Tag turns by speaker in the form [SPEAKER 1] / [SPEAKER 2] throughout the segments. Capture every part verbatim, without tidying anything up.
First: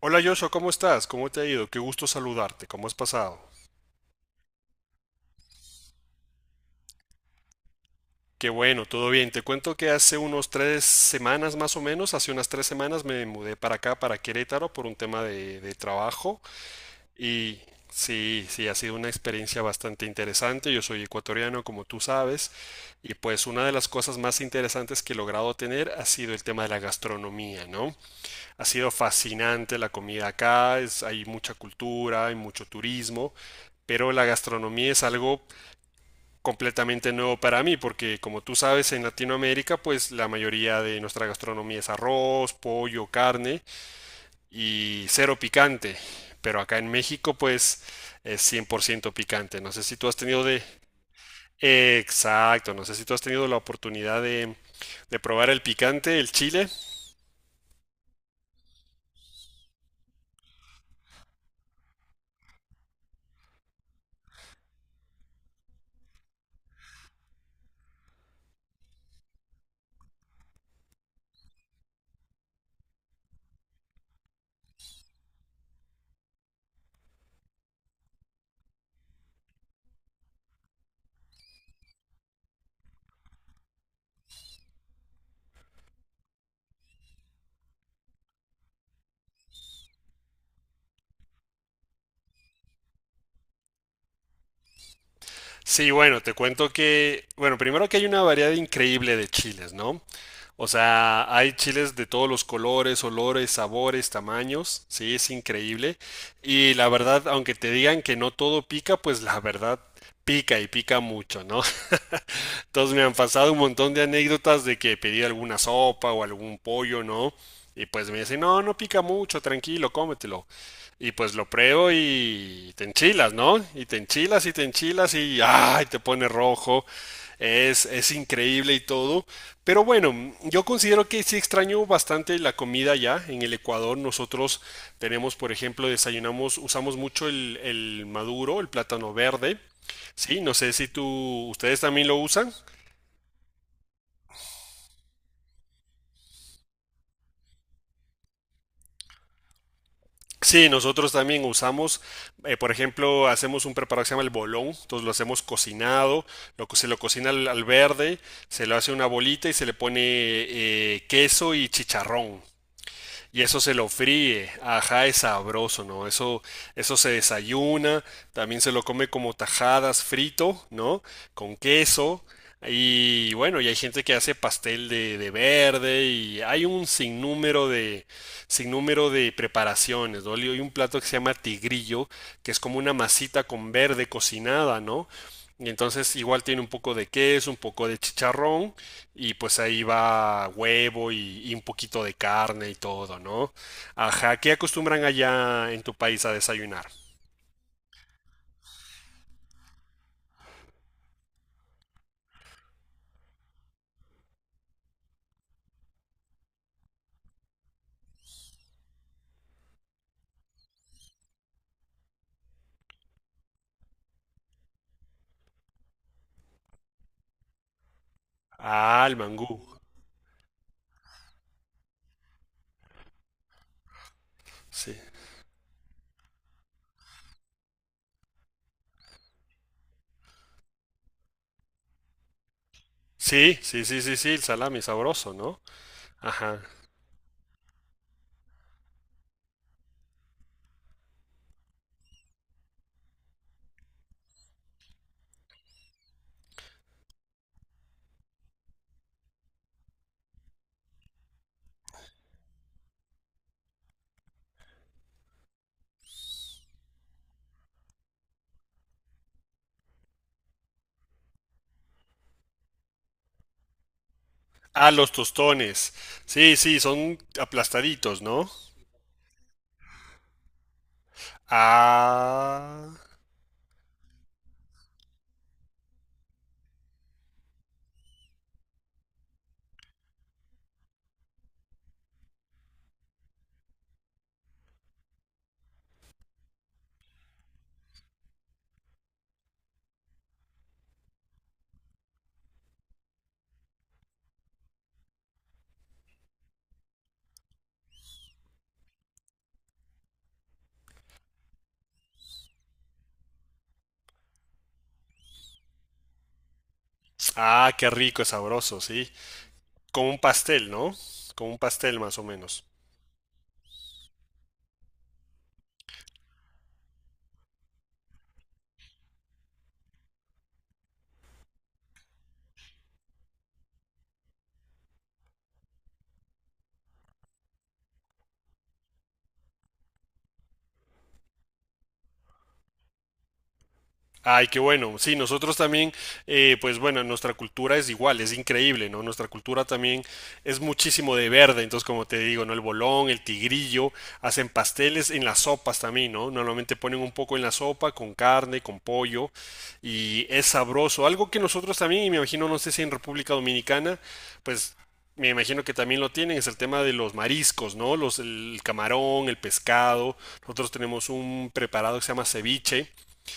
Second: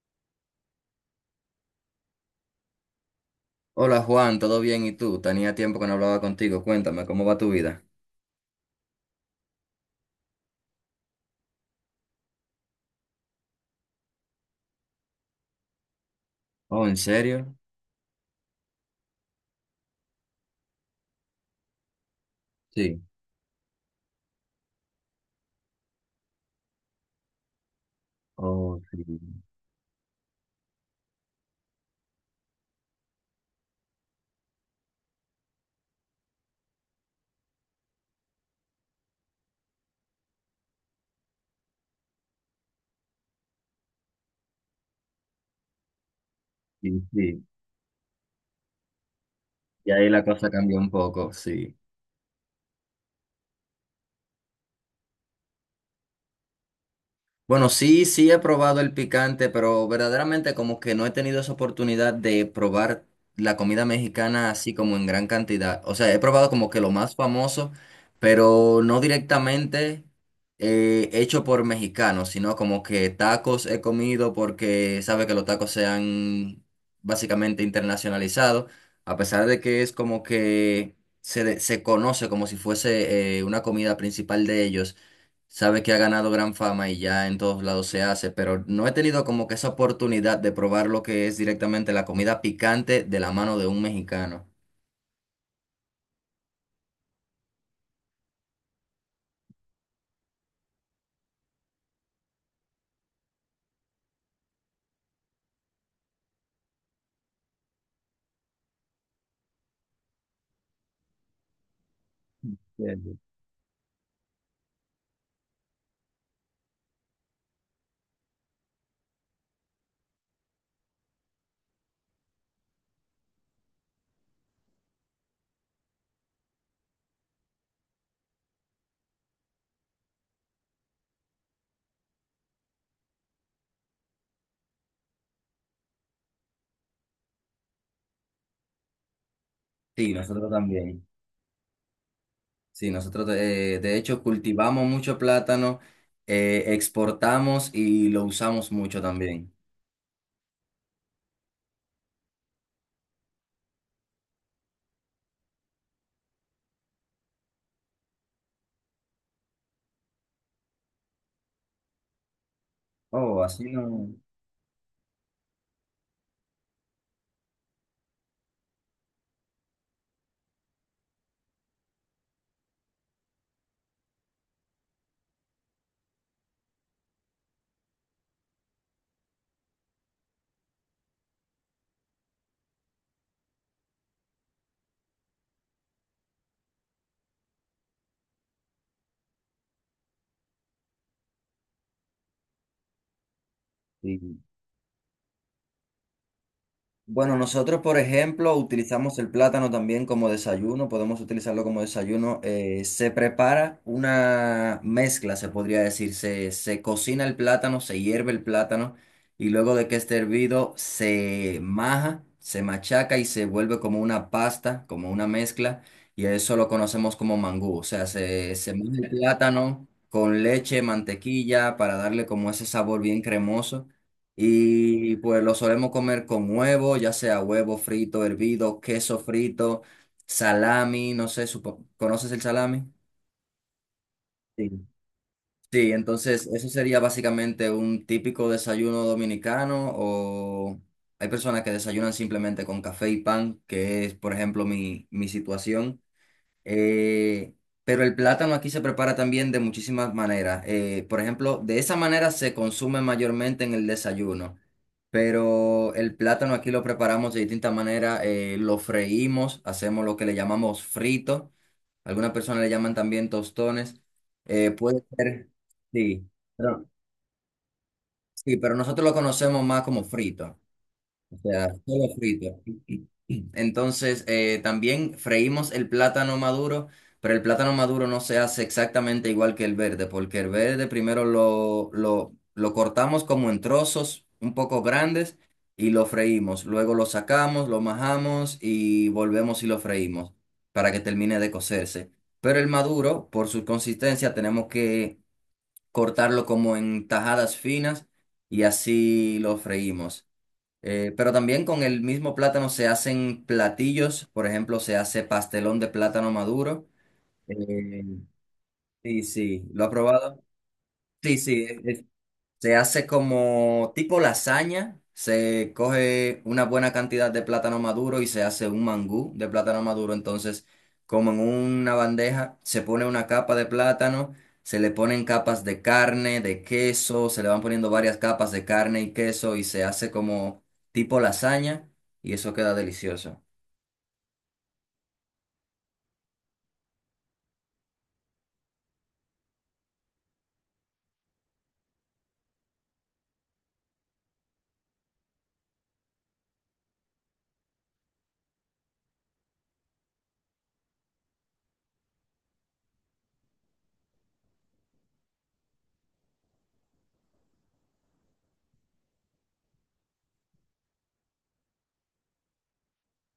[SPEAKER 1] Hola Joshua, ¿cómo estás? ¿Cómo te ha ido? Qué gusto saludarte. ¿Cómo has pasado?
[SPEAKER 2] Hola Juan, ¿todo bien? ¿Y tú? Tenía tiempo que no hablaba contigo. Cuéntame, ¿cómo va tu vida?
[SPEAKER 1] Qué bueno, todo bien. Te cuento que hace unos tres semanas más o menos, hace unas tres semanas me mudé para acá, para Querétaro, por un tema de, de trabajo.
[SPEAKER 2] Oh, ¿en serio?
[SPEAKER 1] Y sí, sí, ha sido una experiencia bastante interesante. Yo soy ecuatoriano, como tú sabes.
[SPEAKER 2] Sí.
[SPEAKER 1] Y pues una de las cosas más interesantes que he logrado tener ha sido el tema de la gastronomía, ¿no? Ha
[SPEAKER 2] Oh,
[SPEAKER 1] sido
[SPEAKER 2] sí.
[SPEAKER 1] fascinante la comida acá, es- hay mucha cultura, hay mucho turismo, pero la gastronomía es algo completamente nuevo para mí, porque como tú sabes, en Latinoamérica, pues la mayoría de nuestra gastronomía es arroz, pollo, carne y cero picante, pero acá en
[SPEAKER 2] Sí,
[SPEAKER 1] México,
[SPEAKER 2] sí.
[SPEAKER 1] pues es cien por ciento picante. No sé
[SPEAKER 2] Y
[SPEAKER 1] si tú
[SPEAKER 2] ahí
[SPEAKER 1] has
[SPEAKER 2] la
[SPEAKER 1] tenido
[SPEAKER 2] cosa
[SPEAKER 1] de...
[SPEAKER 2] cambió un poco, sí.
[SPEAKER 1] Exacto, no sé si tú has tenido la oportunidad de, de probar el picante, el chile.
[SPEAKER 2] Bueno, sí, sí he probado el picante, pero verdaderamente como que no he tenido esa oportunidad de probar la comida mexicana así como en gran cantidad. O sea, he probado como que lo más famoso, pero no directamente eh, hecho por mexicanos, sino como que tacos he comido porque sabe que los tacos se han básicamente internacionalizado, a pesar de que es como que se, de- se conoce como si fuese eh, una comida principal de ellos. Sabe que ha ganado gran fama y ya en todos lados se hace, pero no he tenido como que esa oportunidad de probar lo que es directamente la comida picante de la mano de un mexicano.
[SPEAKER 1] Sí, bueno, te cuento que, bueno, primero que hay una variedad increíble de chiles, ¿no? O sea, hay chiles de todos los colores, olores, sabores, tamaños, sí, es increíble. Y la verdad, aunque te digan que no todo pica, pues la verdad pica y pica mucho, ¿no? Entonces me han
[SPEAKER 2] Cierto.
[SPEAKER 1] pasado un montón de anécdotas de que pedí alguna sopa o algún pollo, ¿no? Y pues me dicen, no, no pica mucho, tranquilo, cómetelo. Y pues lo pruebo y te enchilas, ¿no? Y te enchilas y te enchilas y ¡ay! Te pone rojo. Es, es increíble y todo. Pero bueno, yo considero que sí extraño bastante la comida ya. En el Ecuador nosotros tenemos, por ejemplo, desayunamos, usamos mucho el, el maduro, el plátano verde.
[SPEAKER 2] Sí,
[SPEAKER 1] Sí,
[SPEAKER 2] nosotros
[SPEAKER 1] no sé si
[SPEAKER 2] también.
[SPEAKER 1] tú, ustedes también lo usan.
[SPEAKER 2] Sí, nosotros eh, de hecho cultivamos mucho plátano, eh, exportamos y lo usamos mucho también.
[SPEAKER 1] Sí, nosotros también usamos, eh, por ejemplo, hacemos un preparado que se llama el bolón, entonces lo hacemos cocinado, lo, co- se lo cocina al, al verde, se lo hace una bolita y se le pone eh, queso y chicharrón y
[SPEAKER 2] Oh,
[SPEAKER 1] eso
[SPEAKER 2] así
[SPEAKER 1] se lo
[SPEAKER 2] no.
[SPEAKER 1] fríe. Ajá, es sabroso, ¿no? Eso, eso se desayuna, también se lo come como tajadas frito, ¿no? Con queso. Y bueno, y hay gente que hace pastel de, de verde y hay un sinnúmero de, sinnúmero de preparaciones, ¿no? Hay un plato que se llama tigrillo, que es como una masita con verde cocinada, ¿no? Y entonces igual tiene un poco de queso, un poco de chicharrón y pues ahí va huevo y, y un poquito de carne y todo, ¿no? Ajá,
[SPEAKER 2] Sí.
[SPEAKER 1] ¿qué acostumbran allá en tu país a desayunar?
[SPEAKER 2] Bueno, nosotros, por ejemplo, utilizamos el plátano también como desayuno, podemos utilizarlo como desayuno. Eh, se prepara una mezcla, se podría decir. Se, se cocina el plátano, se hierve el plátano y luego de que esté hervido se maja, se machaca y se vuelve como una pasta, como una mezcla. Y a eso lo conocemos como mangú. O sea, se, se maja
[SPEAKER 1] Ah,
[SPEAKER 2] el
[SPEAKER 1] el mangú.
[SPEAKER 2] plátano con leche, mantequilla para darle como ese sabor bien cremoso.
[SPEAKER 1] Sí.
[SPEAKER 2] Y pues lo solemos comer con huevo, ya sea huevo frito, hervido, queso frito, salami, no sé, supo- ¿conoces el salami?
[SPEAKER 1] Sí, sí, sí, sí, sí, el
[SPEAKER 2] Sí.
[SPEAKER 1] salami sabroso, ¿no?
[SPEAKER 2] Sí, entonces
[SPEAKER 1] Ajá.
[SPEAKER 2] eso sería básicamente un típico desayuno dominicano o hay personas que desayunan simplemente con café y pan, que es, por ejemplo, mi, mi situación. Eh, pero el plátano aquí se prepara también de muchísimas maneras. Eh, por ejemplo, de esa manera se consume mayormente en el desayuno. Pero el plátano aquí lo preparamos de distinta manera. Eh, lo freímos, hacemos lo que le llamamos frito. Algunas personas le llaman también tostones. eh,
[SPEAKER 1] Ah,
[SPEAKER 2] puede
[SPEAKER 1] los
[SPEAKER 2] ser,
[SPEAKER 1] tostones.
[SPEAKER 2] sí,
[SPEAKER 1] Sí, sí,
[SPEAKER 2] pero,
[SPEAKER 1] son aplastaditos, ¿no?
[SPEAKER 2] sí, pero nosotros lo conocemos más como frito. O sea, solo frito.
[SPEAKER 1] Ah.
[SPEAKER 2] Entonces, eh, también freímos el plátano maduro, pero el plátano maduro no se hace exactamente igual que el verde, porque el verde primero lo, lo, lo cortamos como en trozos un poco grandes y lo freímos. Luego lo sacamos, lo majamos y volvemos y lo freímos para que termine de cocerse. Pero el maduro, por su consistencia, tenemos que cortarlo como en tajadas finas y así lo freímos. Eh, pero también con el mismo plátano se hacen platillos, por ejemplo, se hace pastelón de plátano maduro.
[SPEAKER 1] Ah, qué
[SPEAKER 2] Eh,
[SPEAKER 1] rico, sabroso, sí.
[SPEAKER 2] sí, sí, ¿lo ha
[SPEAKER 1] Como un
[SPEAKER 2] probado?
[SPEAKER 1] pastel, ¿no?
[SPEAKER 2] Sí,
[SPEAKER 1] Como un
[SPEAKER 2] sí,
[SPEAKER 1] pastel más o menos.
[SPEAKER 2] se hace como tipo lasaña, se coge una buena cantidad de plátano maduro y se hace un mangú de plátano maduro. Entonces, como en una bandeja, se pone una capa de plátano, se le ponen capas de carne, de queso, se le van poniendo varias capas de carne y queso y se hace como tipo lasaña y eso queda delicioso.
[SPEAKER 1] Ay, qué bueno. Sí, nosotros también, eh, pues bueno, nuestra cultura es igual, es increíble, ¿no? Nuestra cultura también es muchísimo de verde, entonces como te digo, ¿no? El bolón, el tigrillo, hacen pasteles en las sopas también, ¿no? Normalmente ponen un poco en la sopa con carne, con pollo y es sabroso. Algo que nosotros también, y me imagino, no sé si en República Dominicana, pues me imagino que también lo tienen, es el tema de los mariscos, ¿no? Los, el camarón, el pescado. Nosotros tenemos un preparado que se llama ceviche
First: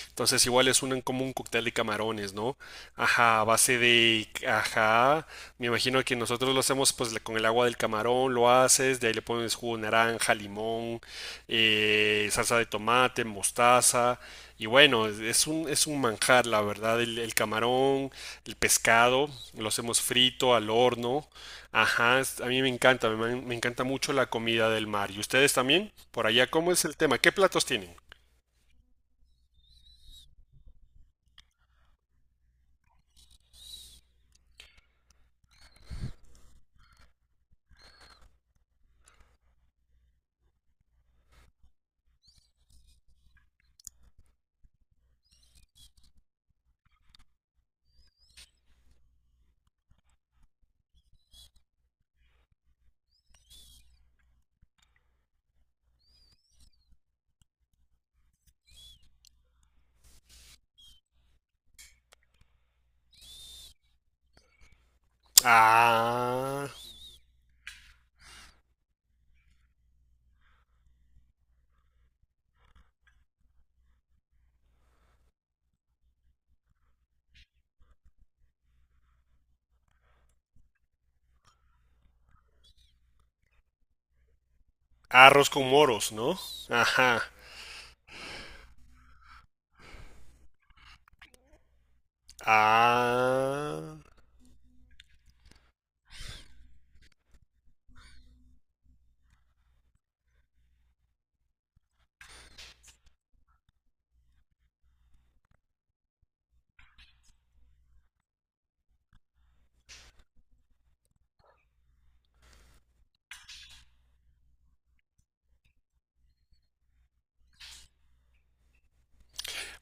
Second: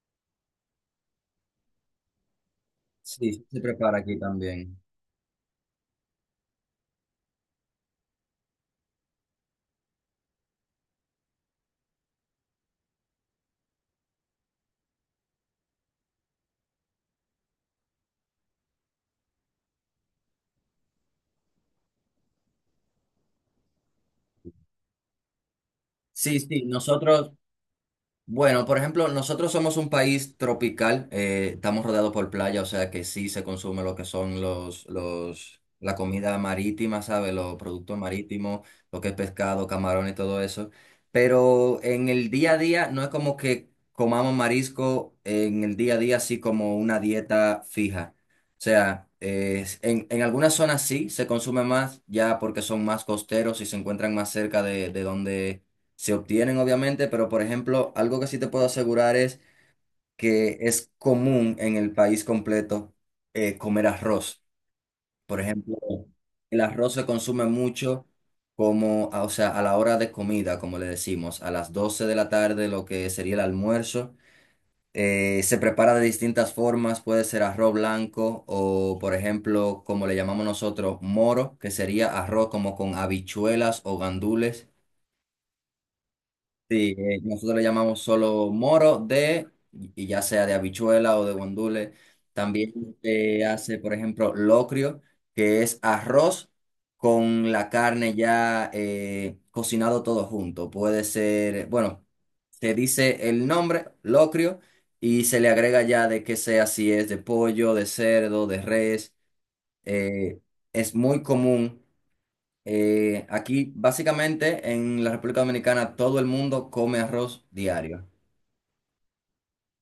[SPEAKER 1] entonces igual es un, como un cóctel de camarones, ¿no? Ajá, a
[SPEAKER 2] Sí, se
[SPEAKER 1] base
[SPEAKER 2] prepara aquí
[SPEAKER 1] de...
[SPEAKER 2] también.
[SPEAKER 1] Ajá, me imagino que nosotros lo hacemos pues le- con el agua del camarón, lo haces, de ahí le pones jugo de naranja, limón, eh, salsa de tomate, mostaza. Y bueno, es es un, es un manjar, la verdad, el, el camarón, el pescado, lo hacemos frito, al horno. Ajá, es- a mí me encanta, me, man- me encanta mucho la comida del mar. ¿Y ustedes también? Por
[SPEAKER 2] Sí,
[SPEAKER 1] allá,
[SPEAKER 2] sí,
[SPEAKER 1] ¿cómo es el tema?
[SPEAKER 2] nosotros,
[SPEAKER 1] ¿Qué platos tienen?
[SPEAKER 2] bueno, por ejemplo, nosotros somos un país tropical, eh, estamos rodeados por playa, o sea que sí se consume lo que son los, los, la comida marítima, ¿sabes? Los productos marítimos, lo que es pescado, camarón y todo eso. Pero en el día a día no es como que comamos marisco en el día a día así como una dieta fija. O sea, eh, en, en algunas zonas sí se consume más, ya porque son más costeros y se encuentran más cerca de, de donde se obtienen obviamente, pero por ejemplo, algo que sí te puedo asegurar es que es común en el país completo eh, comer arroz. Por ejemplo, el
[SPEAKER 1] Ah.
[SPEAKER 2] arroz se consume mucho como, a- o sea, a la hora de comida, como le decimos, a las doce de la tarde, lo que sería el almuerzo. Eh, se prepara de distintas formas, puede ser arroz blanco o, por ejemplo, como le llamamos nosotros, moro, que sería arroz como con habichuelas o gandules.
[SPEAKER 1] Arroz con moros, ¿no?
[SPEAKER 2] Sí, eh,
[SPEAKER 1] Ajá.
[SPEAKER 2] nosotros le llamamos solo moro de, y y ya sea de habichuela o de guandule. También se hace, por
[SPEAKER 1] Ah.
[SPEAKER 2] ejemplo, locrio, que es arroz con la carne ya eh, cocinado todo junto. Puede ser, bueno, se dice el nombre, locrio, y se le agrega ya de que sea si es de pollo, de cerdo, de res. eh, es muy común. Eh, aquí, básicamente, en la República Dominicana, todo el mundo come arroz diario.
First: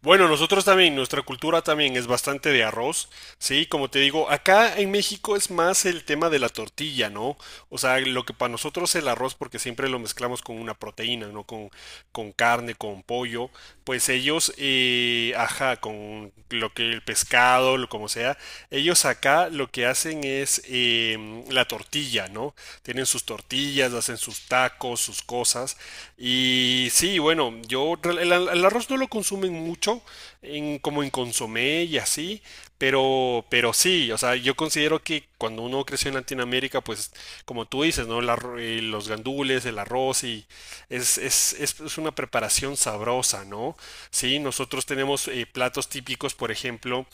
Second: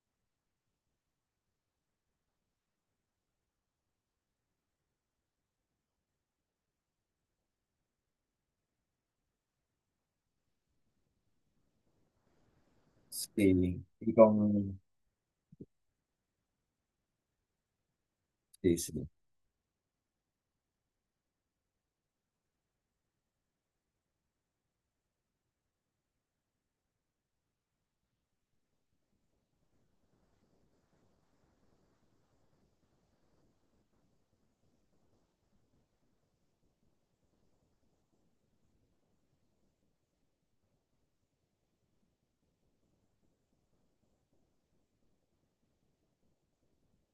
[SPEAKER 1] Bueno, nosotros también, nuestra cultura también es bastante de arroz, ¿sí? Como te digo, acá en México es más el tema de la tortilla, ¿no? O sea, lo que para nosotros el arroz, porque siempre lo mezclamos con una proteína, ¿no? Con, con carne, con pollo,
[SPEAKER 2] Sí,
[SPEAKER 1] pues
[SPEAKER 2] y
[SPEAKER 1] ellos,
[SPEAKER 2] con...
[SPEAKER 1] eh, ajá, con lo que el pescado, lo como sea,
[SPEAKER 2] Sí,
[SPEAKER 1] ellos
[SPEAKER 2] sí.
[SPEAKER 1] acá lo que hacen es em, la tortilla. tortilla, ¿no? Tienen sus tortillas, hacen sus tacos, sus cosas. Y sí, bueno, yo el, el arroz no lo consumen mucho, en, como en consomé y así, pero, pero sí, o sea, yo considero que cuando uno creció en Latinoamérica, pues como tú dices, ¿no? El arro- eh, los gandules, el arroz y es, es, es- es una preparación sabrosa, ¿no? Sí, nosotros tenemos eh, platos típicos, por ejemplo,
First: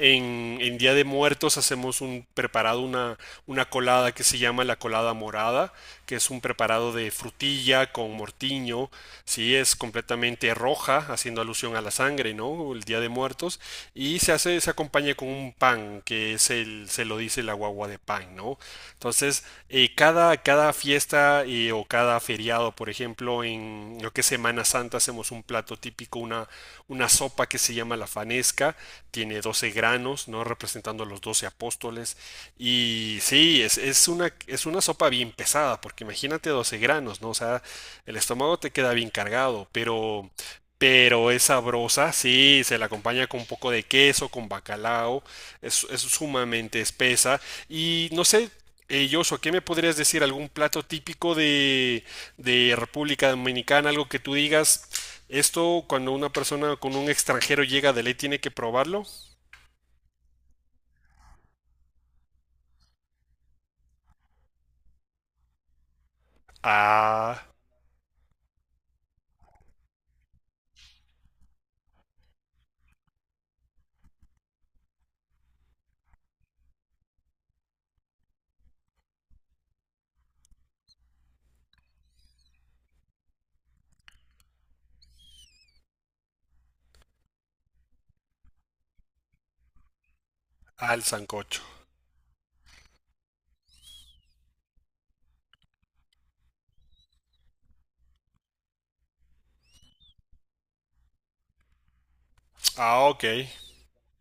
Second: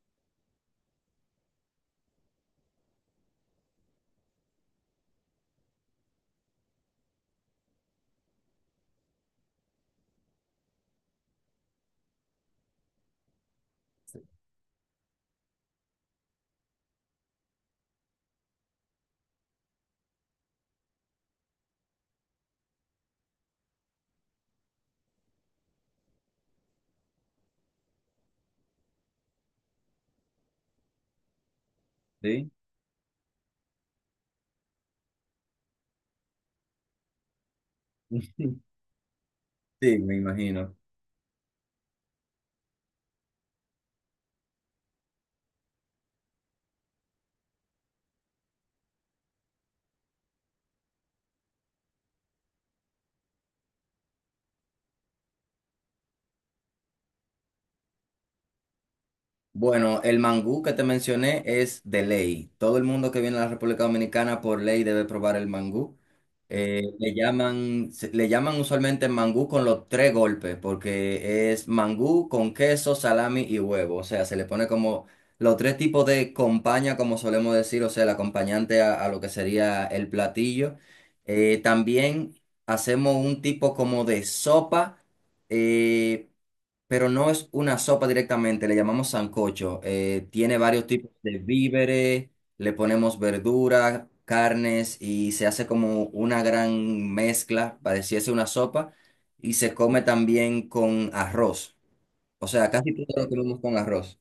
[SPEAKER 1] en, en, Día de Muertos hacemos un preparado, una, una colada que se llama la colada morada, que es un preparado de frutilla con mortiño, sí, es completamente roja, haciendo alusión a la sangre, ¿no? El Día de Muertos, y se hace, se acompaña con un pan, que es el, se lo dice la guagua de pan, ¿no? Entonces, eh, cada, cada fiesta eh, o cada feriado, por ejemplo, en lo que es Semana Santa hacemos un plato típico, una, una sopa que se llama la fanesca, tiene doce granos, ¿no? Representando a los doce apóstoles.
[SPEAKER 2] ¿Sí?
[SPEAKER 1] Y sí, es, es una, es una sopa bien pesada, porque imagínate doce granos, ¿no? O sea, el estómago te queda bien cargado,
[SPEAKER 2] Sí, me
[SPEAKER 1] pero...
[SPEAKER 2] imagino.
[SPEAKER 1] Pero es sabrosa, sí, se la acompaña con un poco de queso, con bacalao, es, es sumamente espesa. Y no sé, eh, Joshua, ¿qué me podrías decir? ¿Algún plato típico de, de República Dominicana? Algo que tú digas, esto cuando una persona con un extranjero llega de ley tiene que probarlo.
[SPEAKER 2] Bueno, el mangú que te mencioné es de ley. Todo el mundo que viene a la República Dominicana por ley debe probar el mangú. Eh, le
[SPEAKER 1] Ah,
[SPEAKER 2] llaman, se- le llaman usualmente mangú con los tres golpes, porque es mangú con queso, salami y huevo. O sea, se le pone como los tres tipos de compañía, como solemos decir, o sea, el acompañante a, a lo que sería el platillo. Eh, también hacemos un tipo como de sopa. eh, pero no es una sopa directamente, le llamamos sancocho. Eh, tiene varios
[SPEAKER 1] al
[SPEAKER 2] tipos de
[SPEAKER 1] sancocho.
[SPEAKER 2] víveres, le ponemos verduras carnes y se hace como una gran mezcla, pareciese una sopa, y se come también con arroz. O sea, casi todo
[SPEAKER 1] Ah, ok.
[SPEAKER 2] lo comemos con arroz.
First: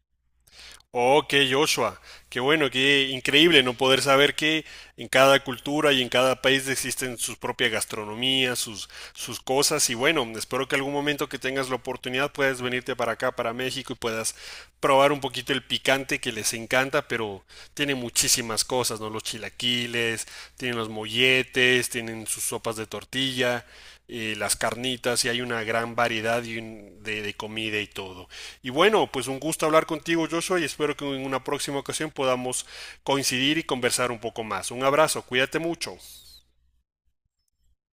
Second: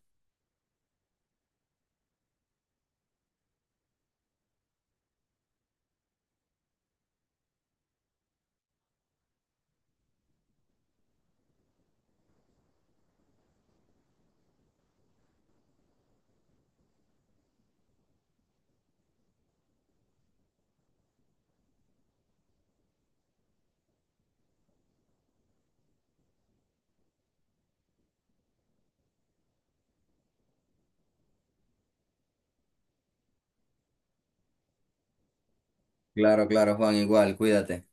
[SPEAKER 1] Ok, Joshua, qué bueno, qué increíble no poder saber que en cada cultura y en cada país existen sus propias gastronomías, sus, sus cosas y bueno, espero que algún momento que tengas la oportunidad puedas venirte para acá, para México y puedas probar un poquito el picante que les encanta, pero tiene muchísimas muchísimas cosas, ¿no? Los chilaquiles, tienen los molletes, tienen sus sopas de tortilla, eh, las carnitas, y hay una gran variedad y un- de, de comida y todo. Y bueno, pues un gusto hablar contigo, Joshua, y espero que en una próxima ocasión podamos coincidir y conversar un poco más. Un abrazo, cuídate mucho.
[SPEAKER 2] Claro, claro, Juan, igual, cuídate.